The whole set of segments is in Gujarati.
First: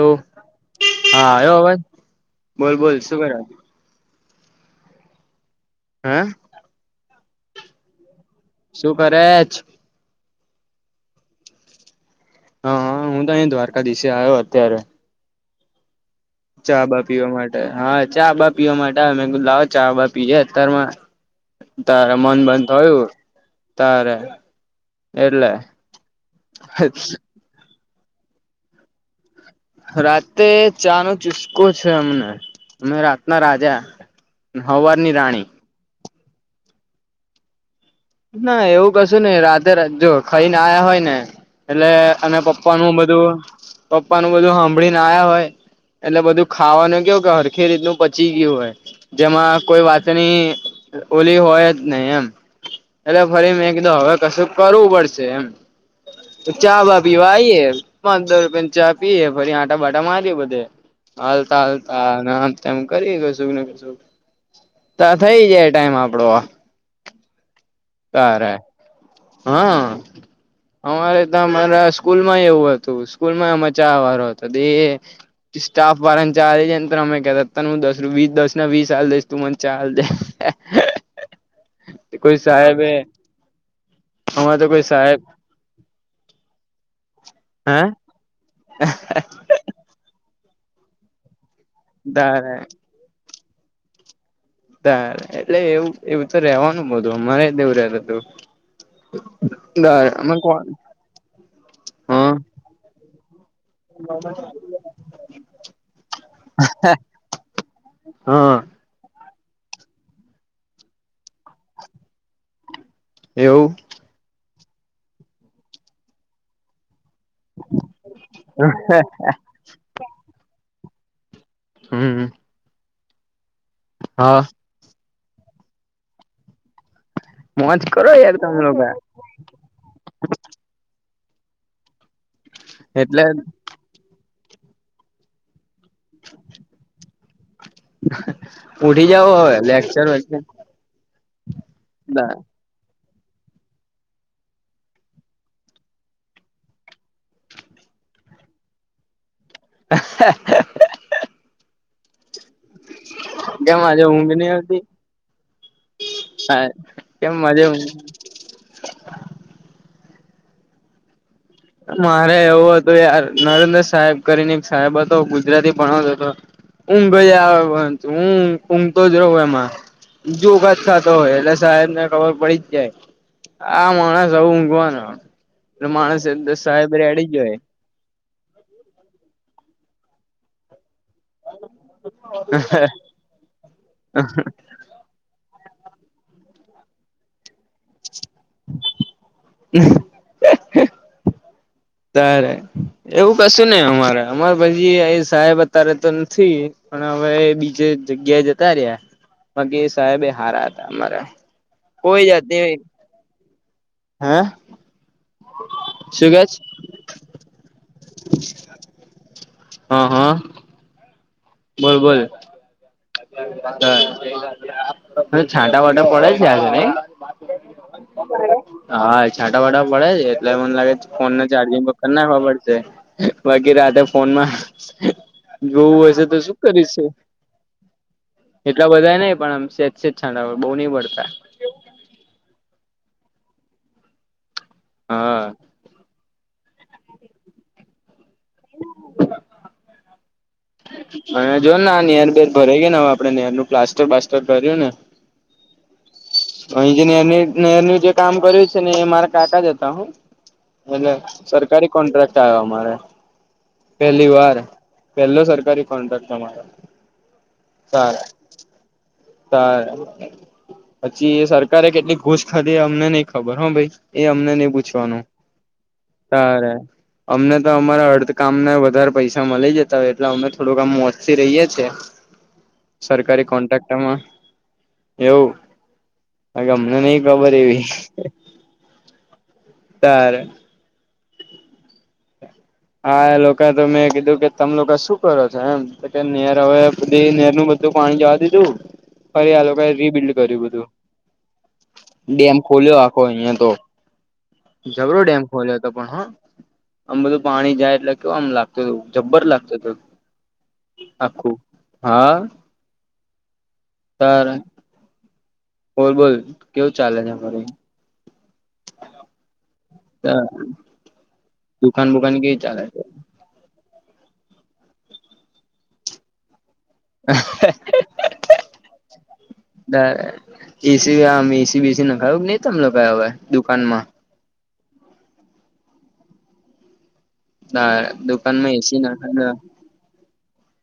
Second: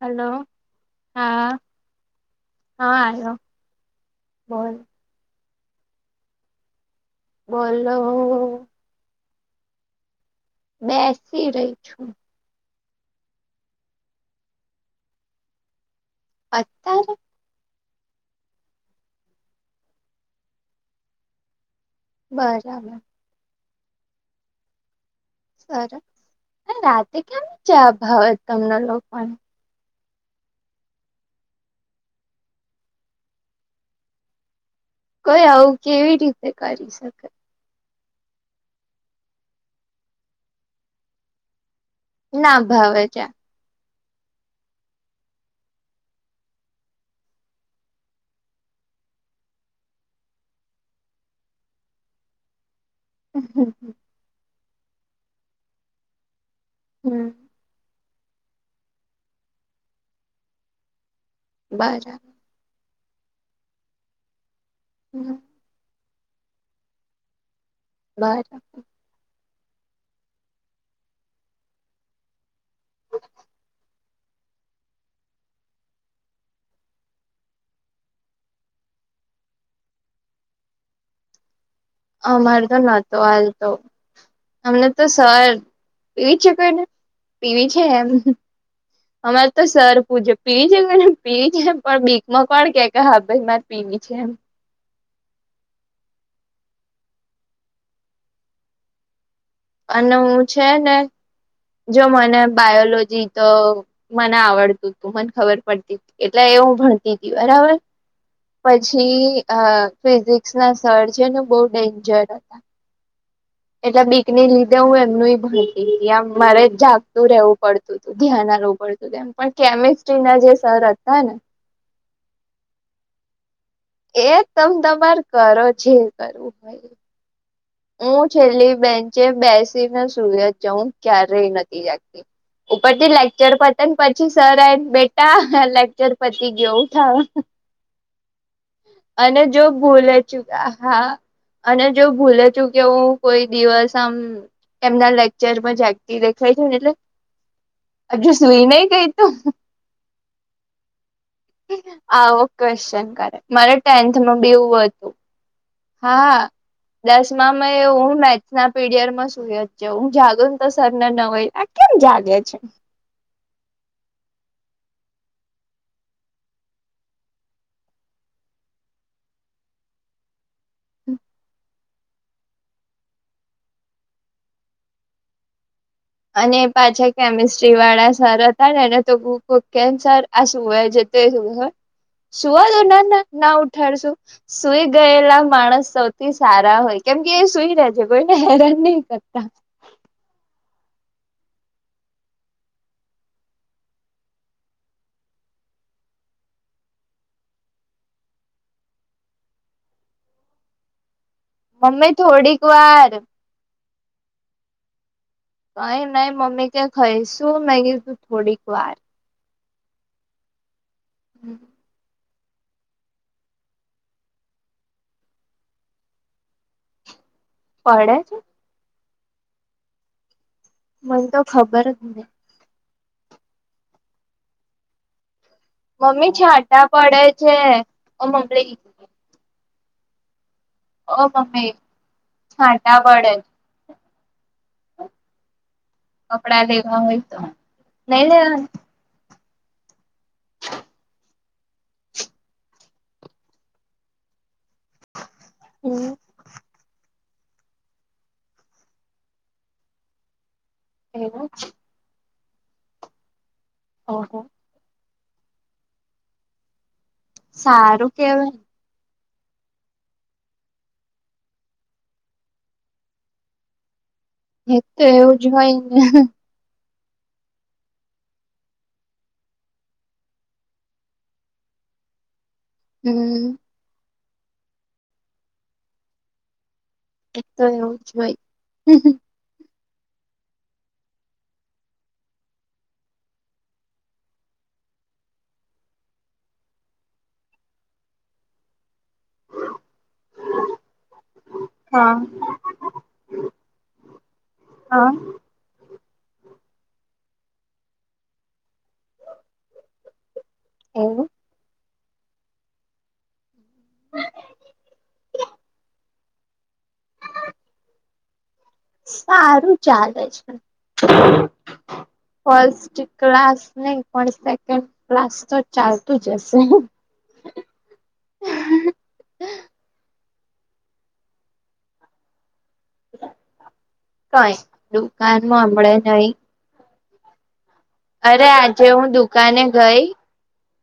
હલો હા આવ્યો અવાજ બોલ બોલ હા શું કરે હલો બોલ. હા બોલો ઓ શું કરે ચ? બેસી રહી છું. હા હા હું તો અહીં દ્વારકાધીશે આયો અત્યારે ચા બા અત્યારે પીવા માટે હા ચા બા પીવા માટે આયો મેગુ ચાલ ચા બા પીએે અતારમાં તારે મન બંધ બરાબર થયું તારે એટલે સરસ હચ રાતે કેમ ચા ભાવે જ તમને લોકોને. રાતે ચા નો ચુસ્કો છે અમને અમે રાતના રાજા હવારની રાણી કોઈ આવું કેવી રીતે કરી શકાય? ના એવું કશું નહિ રાતે રજ જો ખઈને આયા હોય ને એટલે અને ના પપ્પા નું ભાવે ચા બધું પપ્પા નું બધું હાંભળીને આયા હોય એટલે બધું ખાવાનું કેવું કે હરખી રીતનું પચી ગયું હોય. જેમાં કોઈ વાતની ઓલી હોય જ નહી એમ. એટલે ફરી મે કિદુ હવે કશું કરવું પડશે એમ ચા બા પીવા હમ આઈએે પંદર રૂપિયાની ચા પીએ ફરી આટાબાટા મારીએ બધે હાલતા હાલતા બરાબર આરામ તેમ કરીએ કશુંક ને કશુંક તાં થઈ જાય ટાઈમ આપડો તારે બર હા અમારે તમારા સ્કૂલમાંય એવું હત તો સ્કૂલમાં મજા આવારો હતો દેએ સ્ટાફ વાળાને ચારે જે ન ત્ર અમે કેતા તને હું દસ રુવી દસ ના વીસ આલી દઈશ તું મન ચાલ દે [unintelligible] કોઈ અમારે તો સાહેબે નતો હાલ તો અમારે કોઈ અમને તો સ સાહેબ પર પીવી છે કે એને પીવી હે છે એમ અમારે તો સર પુજ પીવી છે કોઈને પીવી છે પણ બીકમાં તારે કોણ કે ક હા ભાઈ મારે પીવી છે એમ તાર એટલે એવું એવું ત રેવાનું બધું અમારેય દેવું રેતું તું દ અને અ હું કોણ છે ને જો હા મને બાયોલોજી તો મને આવડતું તું મને ખબર પડતી એટલે હું ભણતી હતી બરાબર હા પછી અ ફિઝિક્સ ના સર્જનો બહ ડેન્જર હતા એવું એટલે બીકને લીધે હું એમનું ભણતી ત મારે ું રહેવું પડતું હતું ધ્યાન આવવું પડતું હતું એમ પણ કેમિસ્ટ્રી ના જે સર હતા ને હમ એ તમ તમારે કરો જે કરવું હોાઈ મોજ કરો હમ યાર તમે છેલ્લી લોકા બેન બેસીને સુ હું ક્યારેય નથી જાગતી ઉપર થી એટલે લેકચર પર પછી સર બેટા લેકચર પતી ગયવું થ ઉઠી જાવ અને હવે જો લેક્ચર ભૂલે ચુ વેક્ચર હા અને જો ભૂલે કે હું કોઈ દિવસ આમ એમના લેક્ચરમાં જાગતી દેખાય છું ને એટલે હજ સુઈ નહી કઈ તું હ આવો ક્વેશ્ચન કરે મારે કેમ આજે ઊંઘ ટેન્થમાં નહી આવતી? બીવું હતું હા હ કેમ મજા મેથસ ના પીડિયડમાં સુ જ છે હું જાગુન તો સર ને ન હો મારે એવું તો યાર નરેન્દ્ર સાહેબ કરીને સાહેબ હતો ગુજરાતી ભણાવતો હતો ઊંઘ આવે ઊઘ ઊંઘ તો જ રહું એમાં બીજુગત થતો હોય એટલે સાહેબ ને ખબર પડી જ જાય આ માણસ આવું ઊંઘવાનો એટલે માણસ અને સાહેબ પાછા રેડી જ હોય કેમિસ્ટ્રી દિવાળા સર હતા ને એને તો કેન સર આ શું હોય છે એ સુવાદો ના ના ના ઉઠાડશું સુઈ ગયેલા માણસ સૌથી સારા હોય કેમ કે એ સુઈ રહે છે કોઈને હેરાન નહી કરતા હ તારે એવું કશું નને અમારે અમારે પછી સાહેબ અત્યારે તો નથી પણ હવે બીજે જગ્યા જતા રહ્યાગી સાહેબ એ હારા હતા અમારા મમ્મી કોઈ થોડીક જાતની વાર હે કઈ નઈ શું કે મમ્મી ક છે ખઈ શું મે કી તું થોડીક વાર હા હા હમ બરોબર છાંટા વાટા પડે છે આજ પડે છે હા છાંટા વાટા પડે છે એટલે મને લાગે મને તો ફોનને ચાર્જિંગ ખબર જ કરને નહી ખબર છે વાગેરે રાતે ફોનમાં જોવું હશે તો શું કરી છે હ એટલા બધા નહ પણ આમ સે સ છાંય બઉ નહિ બ ઓ મમ્મી છાંટા પડે જ હા કપડા લેવા હોય તો નઈ લેવા [unintelligible] અને જો ને આ નેયર બેર ભરાઈ ગય ને હવે આપડે નેયર નું પ્લાસ્ટર પાસ્ટર ભર્યું ને હમ અહી જે ર નેરનું જે કામ કર્યું છે ને એ મારા કાકા જ હતા હું એટલે એવું સરકારી કોન્ટ્રાક્ટ આવ્યો અમારે પેલી ઓહો વાર પેલો સરકારી કોન્ટ્રાક્ટ તમારો સારું કેવાય ત પછી સરકારે કેટલી ઘૂસ ખાધી અમને નઈ ખબર હો ભાઈ એ અમને નહ એક તો પૂછવાનું એવું જ હોય ને સારે અમને તો અમારા અર્ધકામ ને વધારે પૈસા મળી જતા હોય એટલે અમને થોડુંકામ મોચથી રહીએે છીએ હમ સરકારી કોન્ટ્રાક્ટમાં એવું અમને નહ એ તો એવું જ હોય ત્યારે હ હા એ લોકો તો મેં કીધું કે તમે લોકો શું કરો છો એમ તો કે નેર હવે પધી નેર નું બધું બધું પાણી જવા દીધું ફરી આ લોકોએ રીબિિલ્ડ કર્યું બધું હા ડેમ ખોલ્યો આખો અહિયાં તો હા જબરો ડેમ ખોલ્યો હતો પણ હા આમ બધું પાણી જાય એટલે કેવામ લાગતું તું જબ્બર લાગતું ત એવું આખું હા તાર બોલ બોલ કેવું ચાલે છે અમારી સારું ચાલે દુકાન બુકાન કેવી ચાલે છે ક્લાસ નહી પણ સેકન્ડ ક્લાસ તો ચાલતું જ હશે હ એસી આમ એસી બેસી ના ખાયું કે ને તમ કયા હવે દુકાનમાં કઈ દુકાનમાં હમળે નઈ ના અરે આજે હું દુકાને ગઈ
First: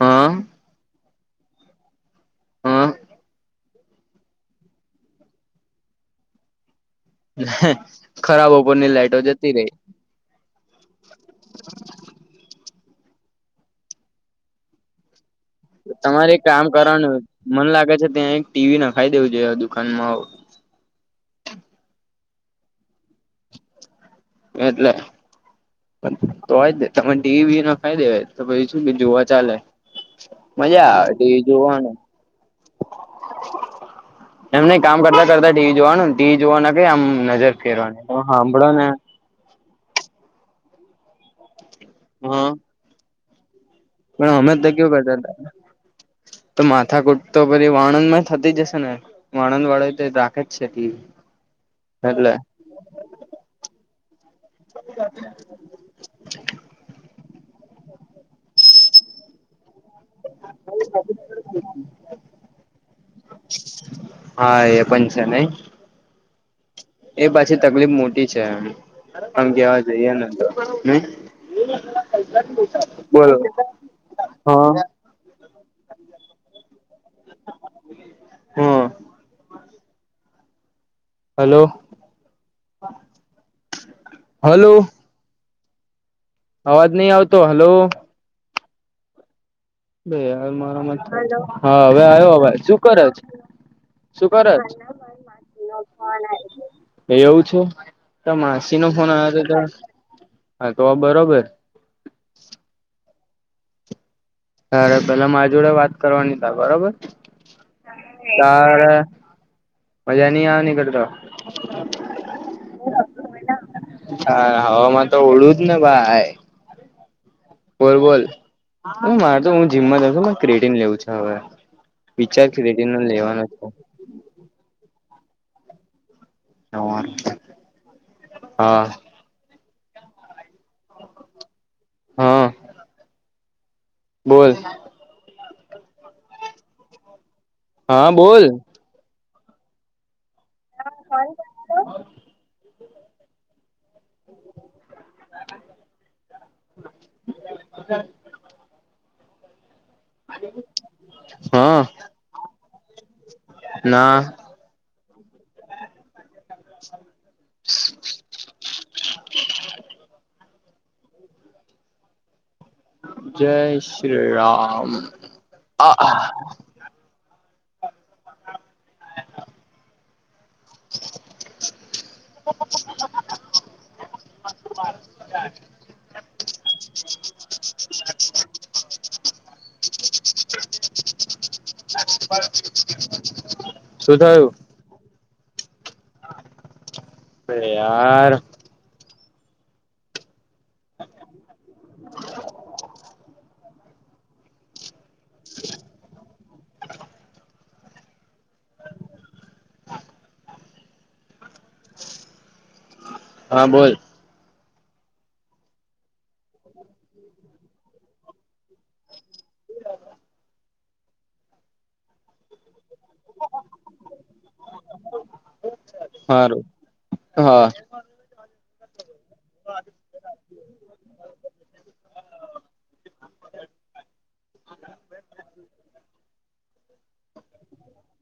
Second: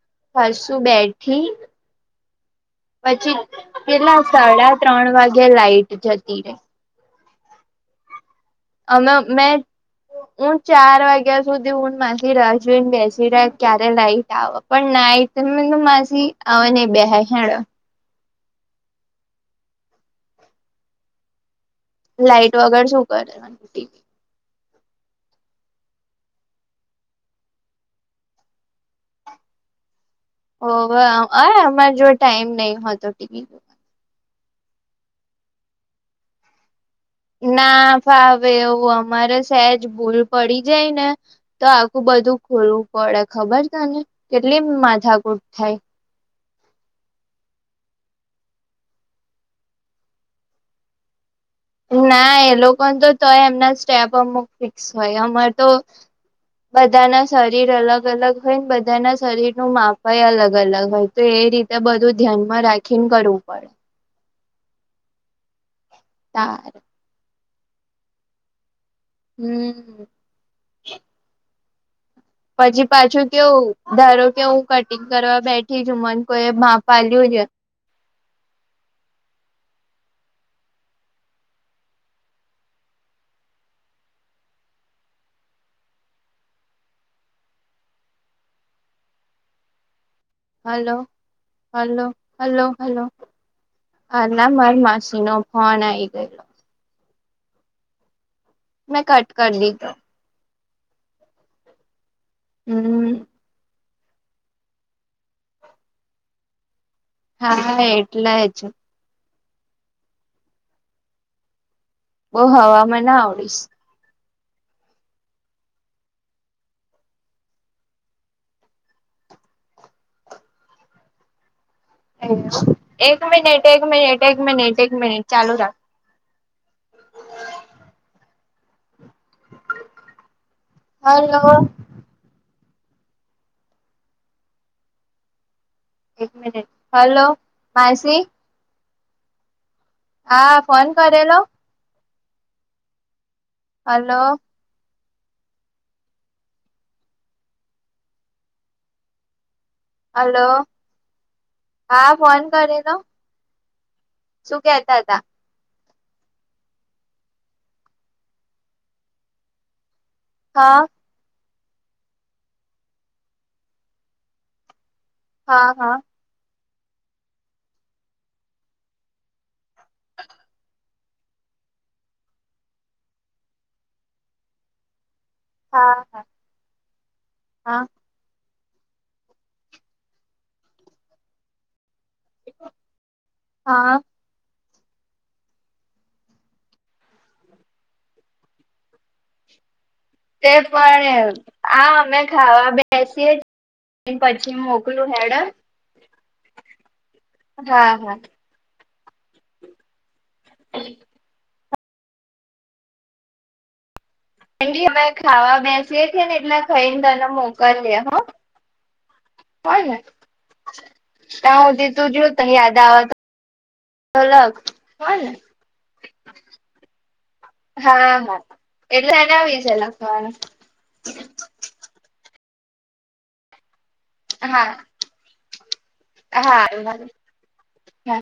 હા હસું બેઠી હા. પછી પેલા સાડા ત્રણ વાગે લાાઈટ જતી રે. ખરાબ હો. અમે મેં હું ચાર વાગ્યા સુધી હું માથી રાજવીને બેસી ક્યારે લાઈટ આવે પણ નાઈટ મે કીધું માસી તમારે આવે કામ નહી કરવાનું બેહે હેડો મન લાગે છે ત્યાં એક ટીવી નખાઈ દેવું જોઈએ દુકાનમાં લાઈટ વગર શું કરેવી એટલે તો હોય જ ને તને ડીવીવીી ના ફાયદે હોય તોછ શું કે જોવા ચાલે ઓ મજા આવે ટીવી અમારે જોવાનું જો ટાઈમ નહી હોતો ટીવી. એમ નહી કામ કરતા કરતા ટીવી જોવાનું ટીવી જોવા ના ક આમ. નજર ના ફેરવાની તમે ફાવે હાંભળો ને એવું અમારે સહેજ ભૂલ પડી જાય ને તો આખું બધું હા ખોલવું પડે ખબર છે ને. પણ અમે તો કેવ કરતા હતા તો માથા કૂટ તો પી વાણંદ માં થતી જશે ને. વાણંદ વાળો તો રાખે જ છે ટીવી. એટલે ના એ લોકો તો તોય એમના સ્ટેપ અમુક ફિક્સ હોય અમાર તો બધા ના શરીર અલગ અલગ હોય ને બધા ના શરીર નું માપ ભાઈ અલગ અલગ ભ તો એ રીતે બધું ધ્યાન માં રાખીને કરવું પડે. હા એ પણ છે નઈ. તારે એ પાછી તકલીફ મોટી છે એમ આમ કેવા હમ જઈએ ને તો. હમ્મ. પછી પાછું કેવું ધારો કેવું હા ક કરવા બેઠી છું મન કોઈ ભ પા્યું છે. હા હલો હલો. અવાજ નહી આવતો. હલો. બે હાર હલો મારામાં હા હવે હલો આવ્યો અવાજ. હવે હલો શું કરે હલો છે? શું આના કરે માર છે? માસી નો આઈ ફોન ગયેલો આયો તો. એવું છે તમા સી નો મેં ફોન કટ આવ હતો કરી દીધો હા તો બરોબર. હમ્મ. અરે પેલા મારી જોડે વાત કરવાની ત બરોબર. હા એટલે જ તારે મજાની આવે કરળતા. [unintelligible] ઓહ હવામાં ના આવડીશ. હા હવામાં તો ઓળું જ ને ભાઈ. બોલબોલ હ મારે તો હું જીમમાં જઉ છ ક્રેટી લેવું છે હવે. વિચાર ક્રેટીન એક લેવાનો મિનિટ છે. એક મિનિટ એક મિનિટ એક મિનિટ ચાલુ રાખ. હ હા. હલો. હા. બોલ. એક મિનિટ હાલો. હા બોલ. હા ફોન કરેલો. હલો. હ. હલો હા. હા ફોન કરે લો. ના. શું કેતા હતા. અચ્છા. [unintelligible] હા. જય શ્રી રામ હા આ [inaudible] હા હા. હા શું થયું? યાર તે પણ આ અમે ખાવા બેસીએ પછી મોકલું હેડમ હા હા એક હા બોલ એ કે અમે ખાવા બેસીએ છીએ ને એટલે ખાઈ ને તને મોકલી લે હ હો ન ત્યા હું ત તું જોય ત યાદ આવે તોલગ હો ને. હારુ હા હા હા એટલે એને આવી છે લખવાનું હા હા હા.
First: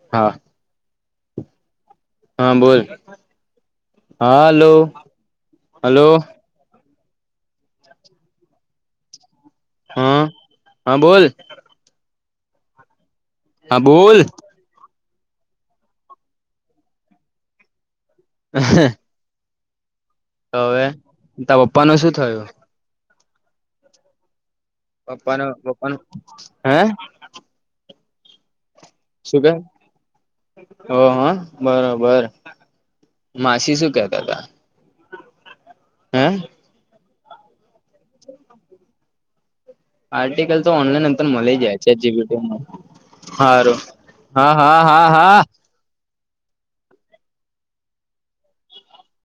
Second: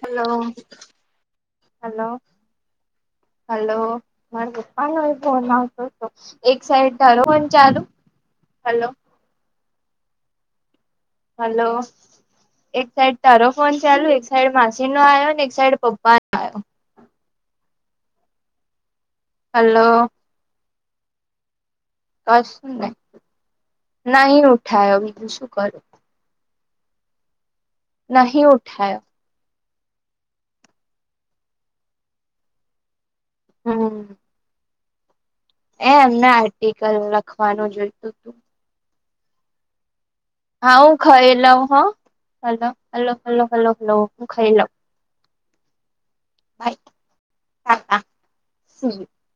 હલો હા હલો. હા બોલ હલો મારા હાલો પપ્પા નો ફોન આવતો હતો. હલો એક સાઈડ કરાલો ચાલુ હલો. હા હા બોલ. હલો એક સાઈડ તારો ફોન હા ચાલુ બોલ એક સાઈડ મા સી નો આવયો ને એક સાઈડ પપ્પાનો આવ્યો. હ હ. હલો. હવે. તા પપ્પા ન શું થયું અસ [unintelligible] નહી ઉઠાયો બીજું શું પપ્પાનું કરું પપ્પાનું હે નહી ઉઠાયો શું ક હો હા બરોબર માસી શું હમ કેતા હતા. એ હે એમને આર્ટિકલ લખવાનું જોયતું તું. આર્ટિકલ તો હા હું ઓનલાઈન એમતમ ખાઈ મળી લઉં હ જાય છે જીબીટીમાં હલો હલો હલો હલો સારું હલો હું હા હા. હા હા. ચ હા હા સુ